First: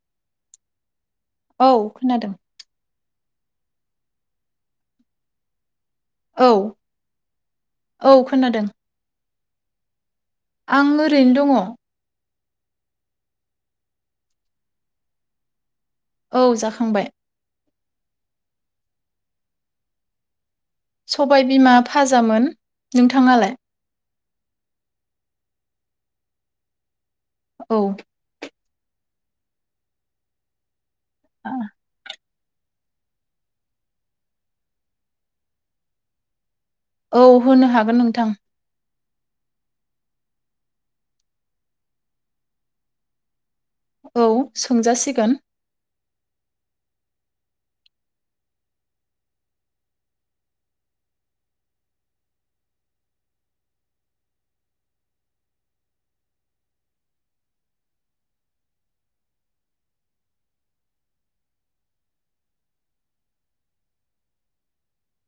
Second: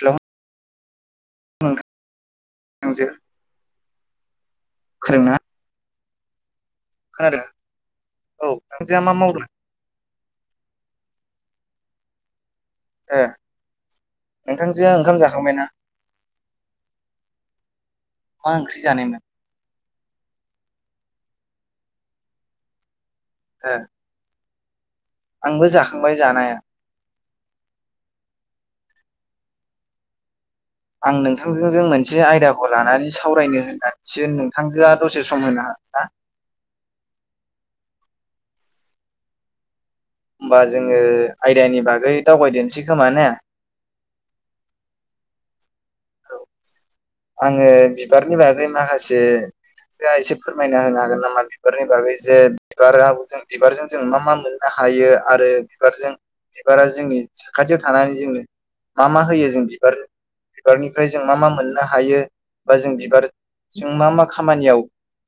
Hello. औ खोनादों। [unintelligible] फोरोंना औ। खोनादों औ [unintelligible] मा मावदों। आं ओरैनो दङ। ए नोंथांजोआ ओंखाम जाखांबायना? औ जाखांबाय। मा ओंख्रि जानायमोन? सबाय बिमा फाजामोन। नोंथाङालाय? ए आंबो जाखांबाय जानाया। औ। आं नोंथांजोजों मोनसे आयदा खौ लानानै सावरायनो होननानैसो नोंथांजोआ दसे सम होनो हागोन ना? औ होनो हागोन नोंथां। होमबा जोङो आयदानि बागै दावबायदोनसै खोमा ने? औ सोंजासिगोन। आङो बिबारनि बागै माखासे जा एसे फोरमायना होनो हागोन नामा बिबारनि बागै जे बिबारा जों बिबारजों जों मा मा मोननो हायो आरो बिबारजों बिबारा जोंनि साखाथियाव थानानै जोंनो मा मा होयो जों बिबार बिबारनिफ्राय जों मा मा मोन नो हायो बा जों बिबारजों मा मा खामानियाव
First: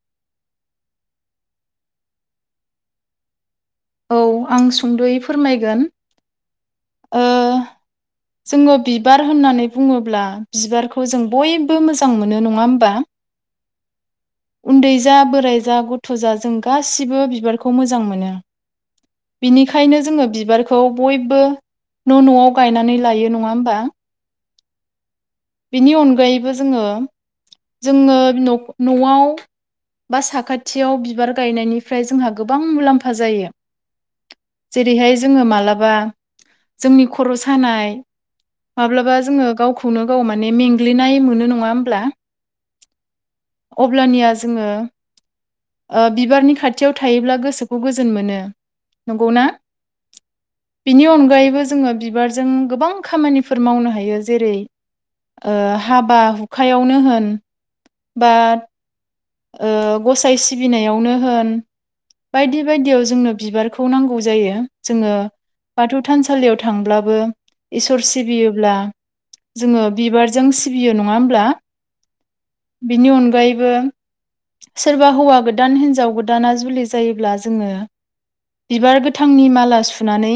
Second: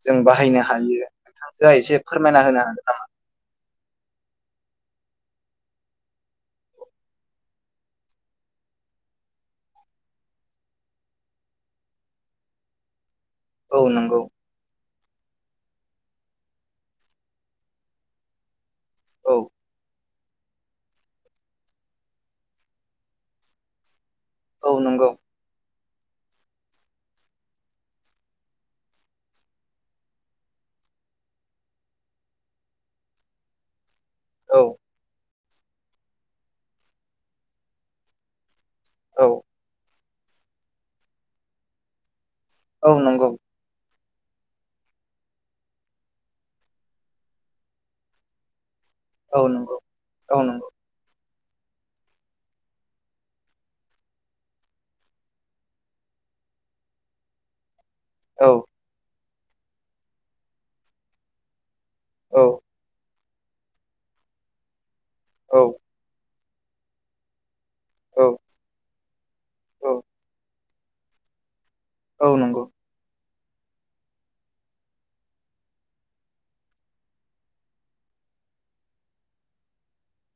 जों बाहायनो हायो नोंथांजोआ एसे फोरमायना होनो हागोन नामा? औ आं सुंद'यै फोरमायगोन। ओ जोङो बिबार होननानै बुङोब्ला बिबारखौ जों बयबो मोजां मोनो। नङा होमबा? औ नोंगौ। उन्दै जा बोराय जा गथ' जा जों गासिबो बिबारखौ मोजां मोनो। औ बिनिखायनो जोङो बिबारखौ बयबो न' न'आव गायनानै लायो। नङा होमबा। औ नंगौ। बेनि अनगायैबो जोङो जोङो न'आव बा साखाथियाव बिबार गायनायनिफ्राय जोंहा गोबां मुलाम्फा जायो। औ जेरैहाय जोङो मालाबा जोंनि खर' सानाय। माब्लाबा औ जोङो गावखौनो गाव माने मेंग्लिनाय मोनो नङा होमब्ला। औ नंगौ। अब्लानिया जोङो ओ बिबारनि खाथियाव थायोब्ला गोसोखौ गोजोन मोनो। नंगौना? औ नंगौ औ नंगौ बिनि अनगायै बो जोङो बिबारजों गोबां खामानिफोर मावनो हायो। जेरै ओ हाबा हुखायावनो होन बा औ ओ गसाइ सिबिनायावनो होन औ बायदि बायदियाव जोंनो बिबारखौ नांगौ जायो। जोङो औ बाथौ थानसा लियाव थांब्लाबो इसोर सिबियोब्ला जोङो औ बिबारजों सि सिबियो नङा होमब्ला। औ नंगौ। गायैबो सोरबा हौवा गोदान हिनजाव गोदाना जुलि जायोब्ला जोङो बिबार गोथांनि माला सुनानै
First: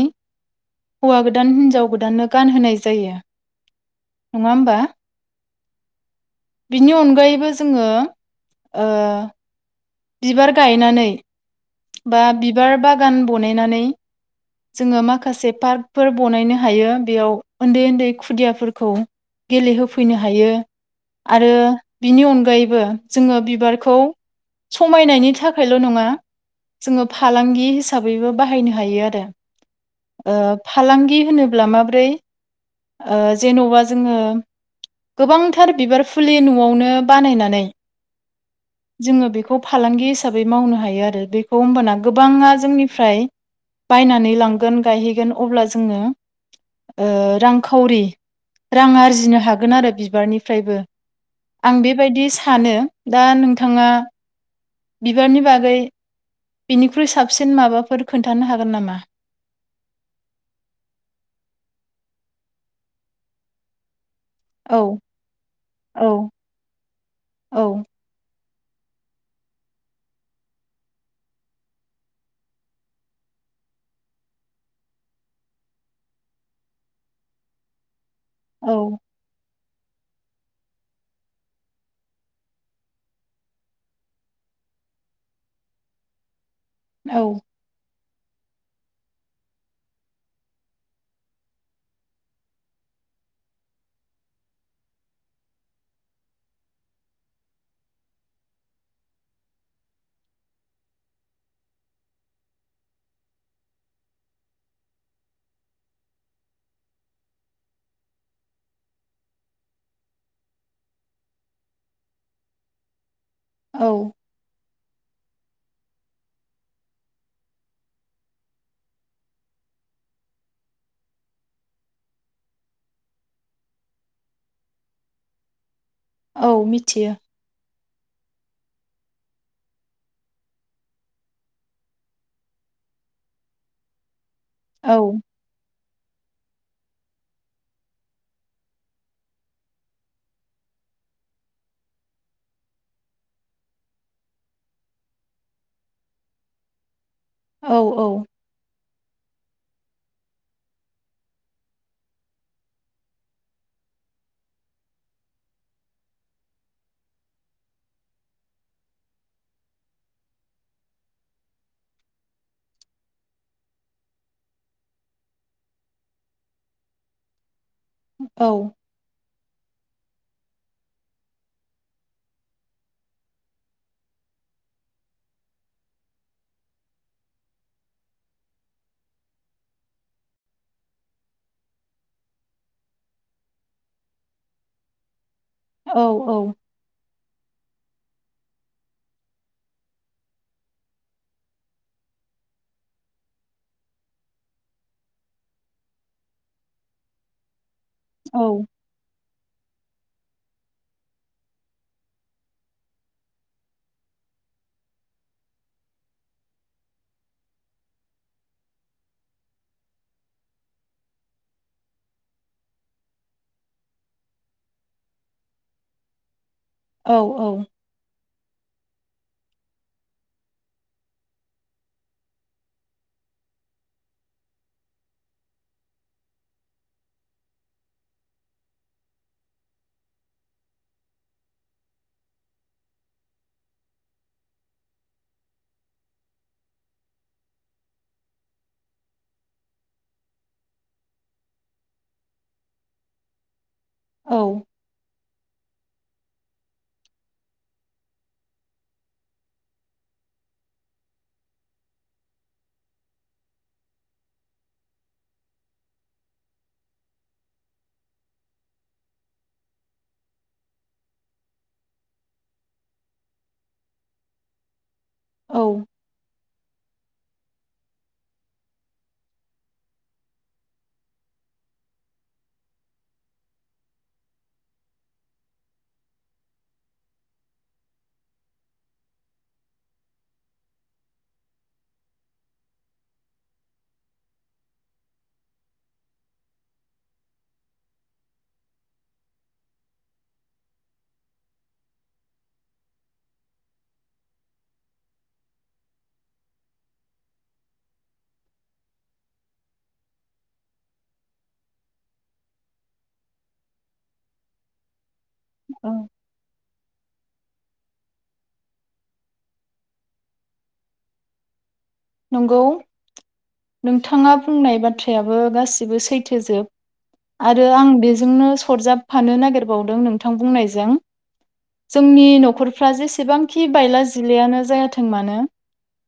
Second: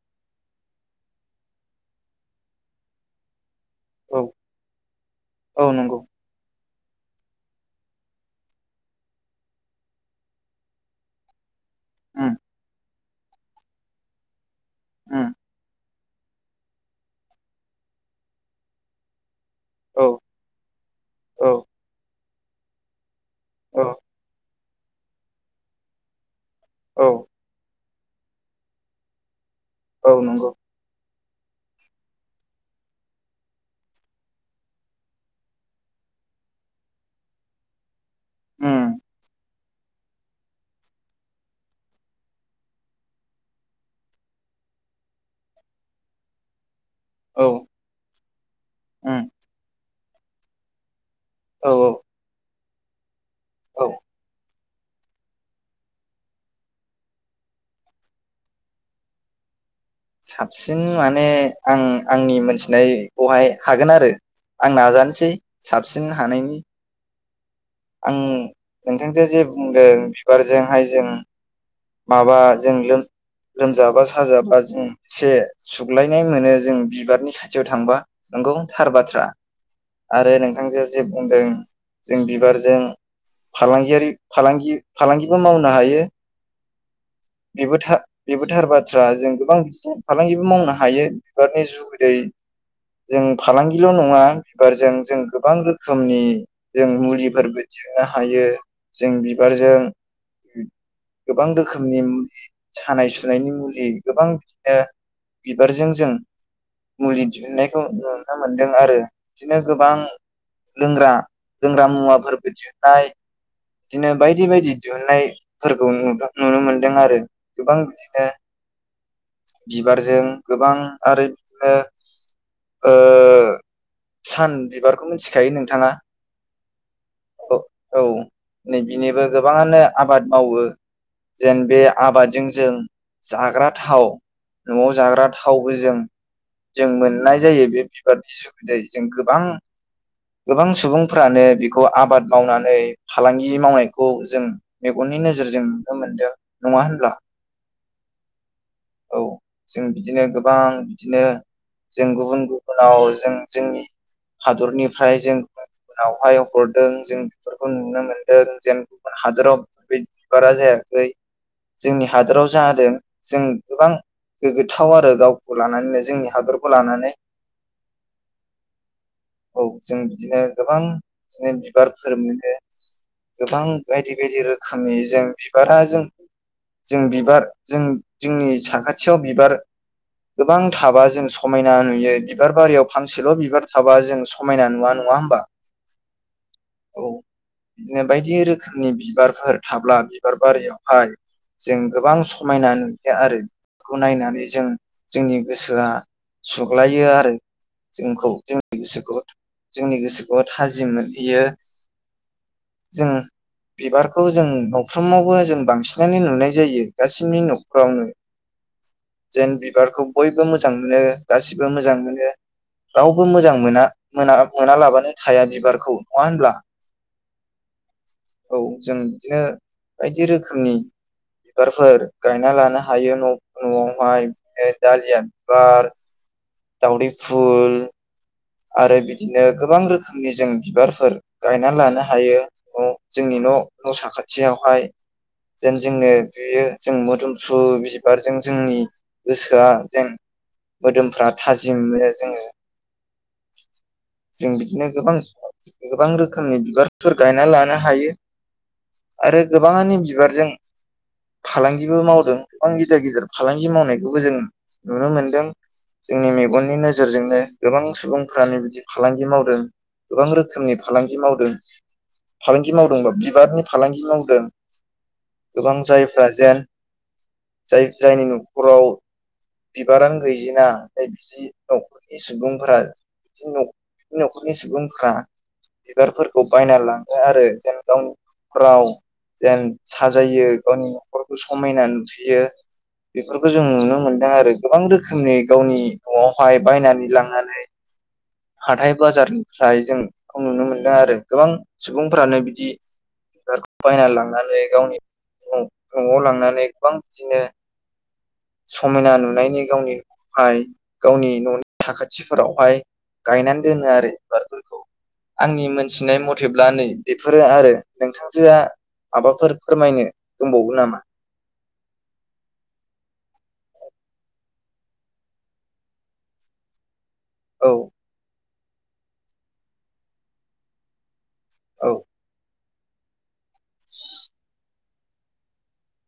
हौवा गोदान हिनजाव गोदाननो गानहोनाय जायो। औ नङा होमबा औ नंगौ। बिनि अनगायैबो जोङो ओ बिबार गायनानै बा उम बिबार बा गान बनायनानै जोङो उम माखासे पार्क फोर बनायनो हायो बेयाव उन्दै उन्दै खुदियाफोरखौ औ गेलेहोफैनो हायो औ आरो बिनि अनगा गायबो जोङो औ बिबारखौ समायनायनि थाखायल' नङा जोङो औ फालांगि हिस हिसाबैबो बाहायनो हायो आरो औ ओ नंगौ फालांगि होनोब्ला माब्रै ओ जेन'बा जोङो गोबांथार बिबार फुलि न'आवनो बानायनानै उम जोङो बेख बेखौ फालांगि हिसाबै मावनो हायो आरो बेखौ हबाना गोबाङा जोंनिफ्राय बायनानै लांगोन गायहैगोन अब्ला जोङो ओ औ रांखावरि रां उम आरजिनो हागोन आरो बि बिबारनिफ्रायबो औ आं औ बेबायदि स सानो दा औ नोंथाङा बिबारनि बागै बिनिख्रुइ साबसिन माबाफोर खोन्थानो हागोन नामा? साबसिन माने आं आंनि मोनथिनायखौहाय हागोन आरो आं औ नाजानोसै साबसिन औ हानायनि औ आं नोंथांजो जे बुंदों बिबारजोंहाय जों माबा जों लोम लोमजाबा साजाबा जों एसे सुग्लायनाय मोनो जों बिबारनि खाथियाव थांबा नंगौ थार औ बाथ्रा आरो नोंथांजों जे बुंदों जों बिबार जों फालांगियारि फालांगि फालांगिबो मावनो हायो औ बेबो था बेबो थार बाथ्रा जों गोबां बि फालांगिबो मावनो हायो बिबारनि जुगैदै जों फालांगिल' नङा बिबारजों जों गोबां रोखोमनि जों मुलिफोरबो दिहनो हायो जों बिबारजों गोबां रोखोम नि मुलि सानाय सुनायनि मुलि गोबां बिदिनो बिबारजों जों मुलि दिहुननायखौ नुनो मोनदों आरो बिदिनो गोबां लोंग्रा लोंग्रा मुवाफोरबो दिहुननाय बिदिनो औ बायदि बायदि दिहुननायफोरखौ नुदों नुनो मोनदों आरो गोबां बिदिनो बिबारजों गोबां आरो बिदिनो सान बिबारखौ मिथिखायो नोंथाङा औ मिथियो औ नै बिनिबो गोबाङानो आबाद मावो जेन बे आबादजों जों जाग्रा थाव न'आव औ जाग्रा थावबो जों जों मोननाय जायो बे बिबारनि सुबिदायै जों गोबां गोबां सुबुंफ्रानो बेखौ आबाद मावनानै फालांगि मावनायखौ जों मेगननि नोजोरजों नुनो मोनदों नङा होनब्ला? औ औ। औ जों बिदिनो गोबां बिदिनो जों गुबुन गुबुनाव जों जोंनि हादरनिफ्राय जों गुबुन गुबुनावहाय हरदों जों बेफोरखौ नुनो मोन्दों जेन गुबुन हादराव बे बिबारा जायाखै जोंनि हादोराव जादों जों गोबां गोग्गोथाव आरो गावखौ लानानैनो जोंनि हादरखौ लानानै। औ। औ जों बिदिनो गोबां बिदिनो बिबारफोर मोनो गोबां बायदि बायदि रोखोमनि जों बिबारा जों जों बिबार जों जोंनि साखाथियाव बिबार गोबां थाबा जों समायना नुयो बिबार बारियाव फानसेल' बिबार थाबा जों समायना नुवा नङा होमबा? औ औ। औ बिदिनो बायदि रोखोमनि बिबारफोर थाब्ला बिबार बारियावहाय जों गोबां समायना नुयो आरो बिखौ नायनानै जों जोंनि गोसोआ सुग्लायो आरो जोंखौ औ जोंनि गोसोखौ जोंनि गोसोखौ थाजिम मोन बियो जों बिबारखौ जों नफ्रोमावबो जों बांसिनानो नुनाय जायो गासिनि नखरावनो जेन बिबारखौ बयबो मोजां मोनो गासिबो मोजां मोनो रावबो मोजां मोना मोनालाबानो थाया बिबारखौ। नङा होनब्ला? औ औ। औ जों बिदिनो बायदि रोखोमनि बिबारफोर गायना लानो हायो न'न'आवहाय दालिया बिबार दावदै फुल आरो बिदिनो गोबां रोखोमनि जों बिबारफोर गायनानै लानो हायो न' जोंनि न' न' साखाथियावहाय जेन जोंनो बेयो जों मोदोमफ्रु बिबारजों जोंनि गोसोआ जेन मोदोमफ्रा थाजिम मोनो जोङो। [unintelligible] औ जों बिदिनो गोबां गोबां रोखोमनि बिबारफोर गायना लानो हायो आरो गोबाङानि बिबारजों फालांगिबो मावदों गोबां गिदिर गिदिर फालांगि मावनायखौबो जों नुनो मोनदों जोंनि मेगननि नोजोरजोंनो। गोबां सुबुंफ्रानो बिदि फालांगि मावदों गोबां रोखोमनि फालांगि मावदों फालांगि मावदोंबा बिबारनि फालांगि मावदों। गोबां औ जायफ्रा जेन जाय जायनि न'खराव बिबारानो गैजेना जाय बिदि नखरनि सुबुंफोरा बि बि नखरनि सुबुंफोरा बिबारफोरखौ बायनानै लाङो आरो जेन गावनि न'खराव जेन साजायो गावनि न'खरखौ समायना नुहोयो बेफोरखौ जों नुनो मोनदों आरो गोबां रोखोमनि गावनि न'आवहाय बायनानै लांनानै हाथाय बाजारनिफ्राय जों बेखौ नुनो मोनदों आरो गोबां सुबुंफ्रानो बिदि बिबारखौ बायना लांनानै गावनि न'न'आव लांनानै गोबां बिदिनो समायना नुनायनि गावनिफाय गावनि न'नि साखाथिफोरावहाय गायनानै दोनो आरो बिबारफोरखौ। आंनि मोनथिनाय मथेब्ला नै बेफोरो आरो नोंथांजोआ माबाफोर फोरमायनो दंबावो नामा? नंगौ नोंथाङा बुंनाय बाथ्रायाबो गासिबो सैथोजोब। आरो औ आं बेजोंनो सरजाबफानो नागिरबावदों नोंथां बुंनायजों औ जोंनि नखर फ्रा जेसेबां खि बायला जिलायानो जायाथों थों मानो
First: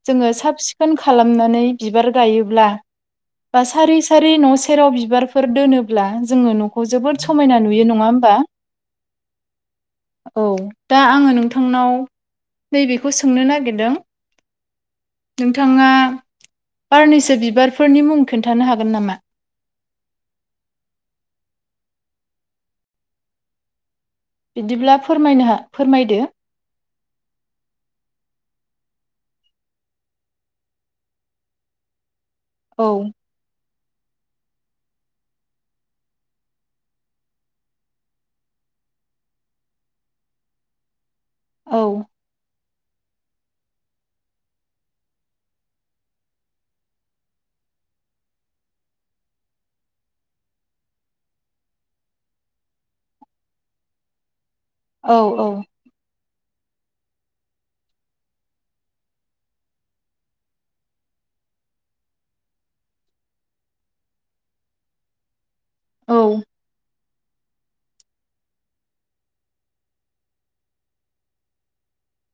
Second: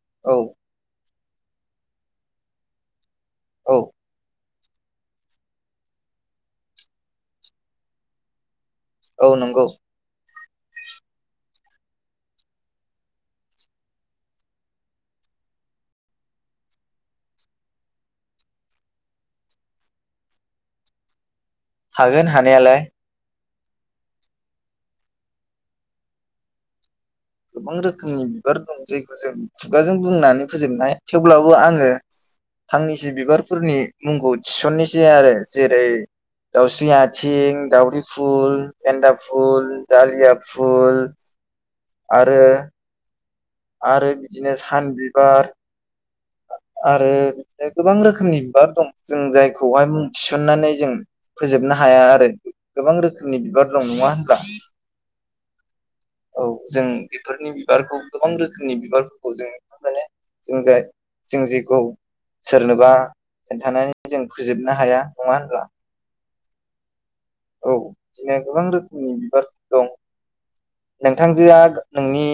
जोङो औ साब सि खालामनानै बिबार गायोब्ला बा औ सारि सारि न'से सेराव बिबारफोर दोनोब्ला जोङो न'खौ जोबोद समायना नुयो नङा होमबा? औ नंगौ। औ दा आङो नोंथांनाव नैबेखौ सोंनो नागिरदों नोंथाङा बारनैसो बिबारफोरनि मुं खोन्थानो हागोन नामा? हागोन हानायालाय बिदिब्ला फोरमायनो हा फोरमायदो गोबां रोखोमनि बिबार दं जायखौ जों खुगाजों बुंनानै फोजोबनाय थेवब्लाबो आङो औ फांनैसो बिबारफोरनि मुंखौ थिसननोसै आरो जेरै दाउस्रि आथिं, दाउदि फुल, एन्दा फुल दालिया फुल औ आरो आरो बिदिनो सान बिबार आरो बिदिनो गोबां रोखोमनि बिबार दं जों जायखौहाय मुं थिसननानै जों फोजोबनो हाया आरो गोबां रोखोमनि बिबार दं नङा होनब्ला? औ औ औ जों बेफोरनि बिबारखौ गोबां रोखोमनि बिबारफोरखौ जों माने जों जाय जों जेखौ सोरनोबा खोन्थानानै जों फोजोबनो हाया नङा होनब्ला? औ औ बिदिनो गोबां रोखोमनि बिबारफोर दं। नोंथांजोआ नोंनि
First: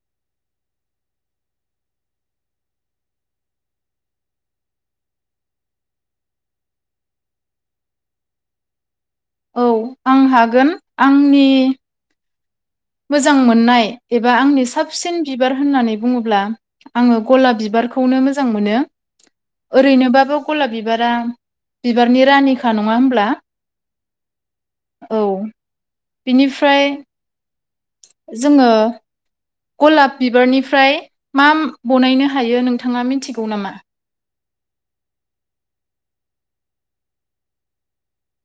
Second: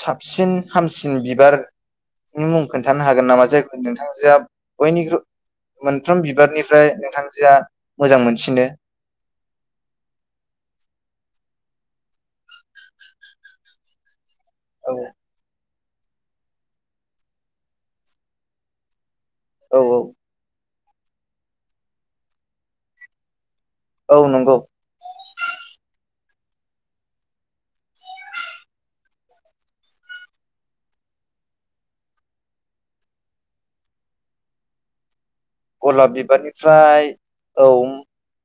साबसिन हामसिन बिबारनि मुं खोन्थानो हागोन नामा जायखौ नोंथांजोआ बयनिख्रुइ मोनथाम बिबारनिफ्राय नोंथांजोआ मोजां मोनसिनो? औ आं हागोन आंनि मोजां मोननाय बेफ एबा आंनि औ साबसिन बिबार होननानै बुङोब्ला आङो गलाब बिबारखौनो मोजां मोनो। औ ओरैनोबाबो गलाब बिबारा बिबारनि रानिखा नङा होमब्ला? औ नंगौ। औ बिनिफ्राय जोङो गलाब बिबारनिफ्राय माम बनायनो हायो नोंथाङा मिनथिगौ नामा? गलाब बिबारनिफ्राय औ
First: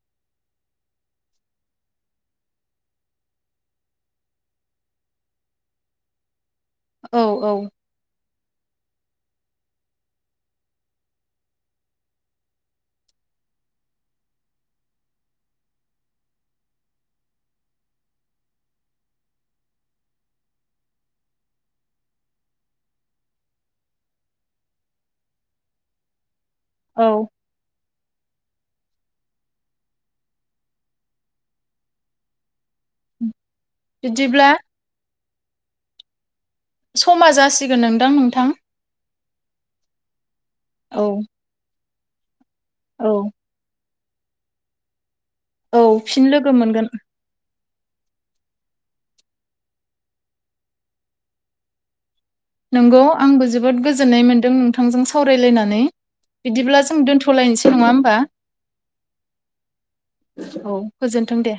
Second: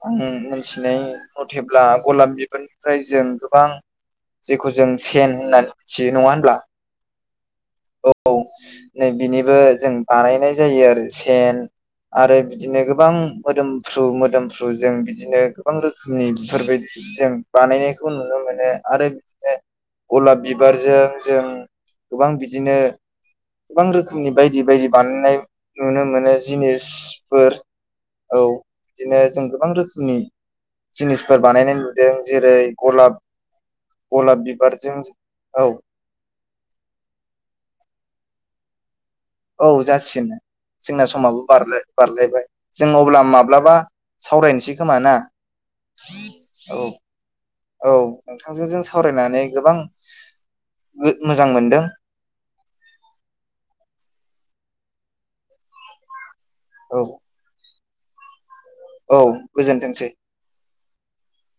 आं मोनथिनाय मथेब्ला गलाब बिबारनिफ्राय जों गोबां जेखौ जों सेन होननानै मिथियो नङा होनब्ला? औ औ औ नै बिनिबो जों बानायनाय जायो आरो सेन आरो बिदिनो गोबां मोदोमफ्रु मोदोमफ्रु जों बिदिनो गोबां रोखोमनि बेफोरबायदि जों बानायनायखौ नुनो मोनो आरो बिदिनो गलाब बिबारजों जों गोबां बि दिनो गोबां रोखोमनि बायदि बायदि बानायनाय नुनो मोनो। औ जिनिसफोर औ बिदिनो जों गोबां रोखोमनि जिनिसफोर बानायनाय नुदों। जेरै गलाब गलाब बिदिब्ला बिबारजों औ समा जासिगोन नोंदां नोंथां औ जासिनदां औ जोंना समाबो बारनाय बारलायबाय जों औ अब्ला माब्लाबा सावरायनोसै खोमा ना? औ फिन लोगो औ मोनगोन औ नोंथांजों जों सावरायनानै गोबां मो-मोजां मोनदों। नंगौ आंबो जोबोद गोजोननाय मोन्दों नोंथांजों सावरायलायनानै। बिदिब्ला जों औ दोन्थ'लायनोसै नङा होन बा औ गोजोनथोंसै। थों दे।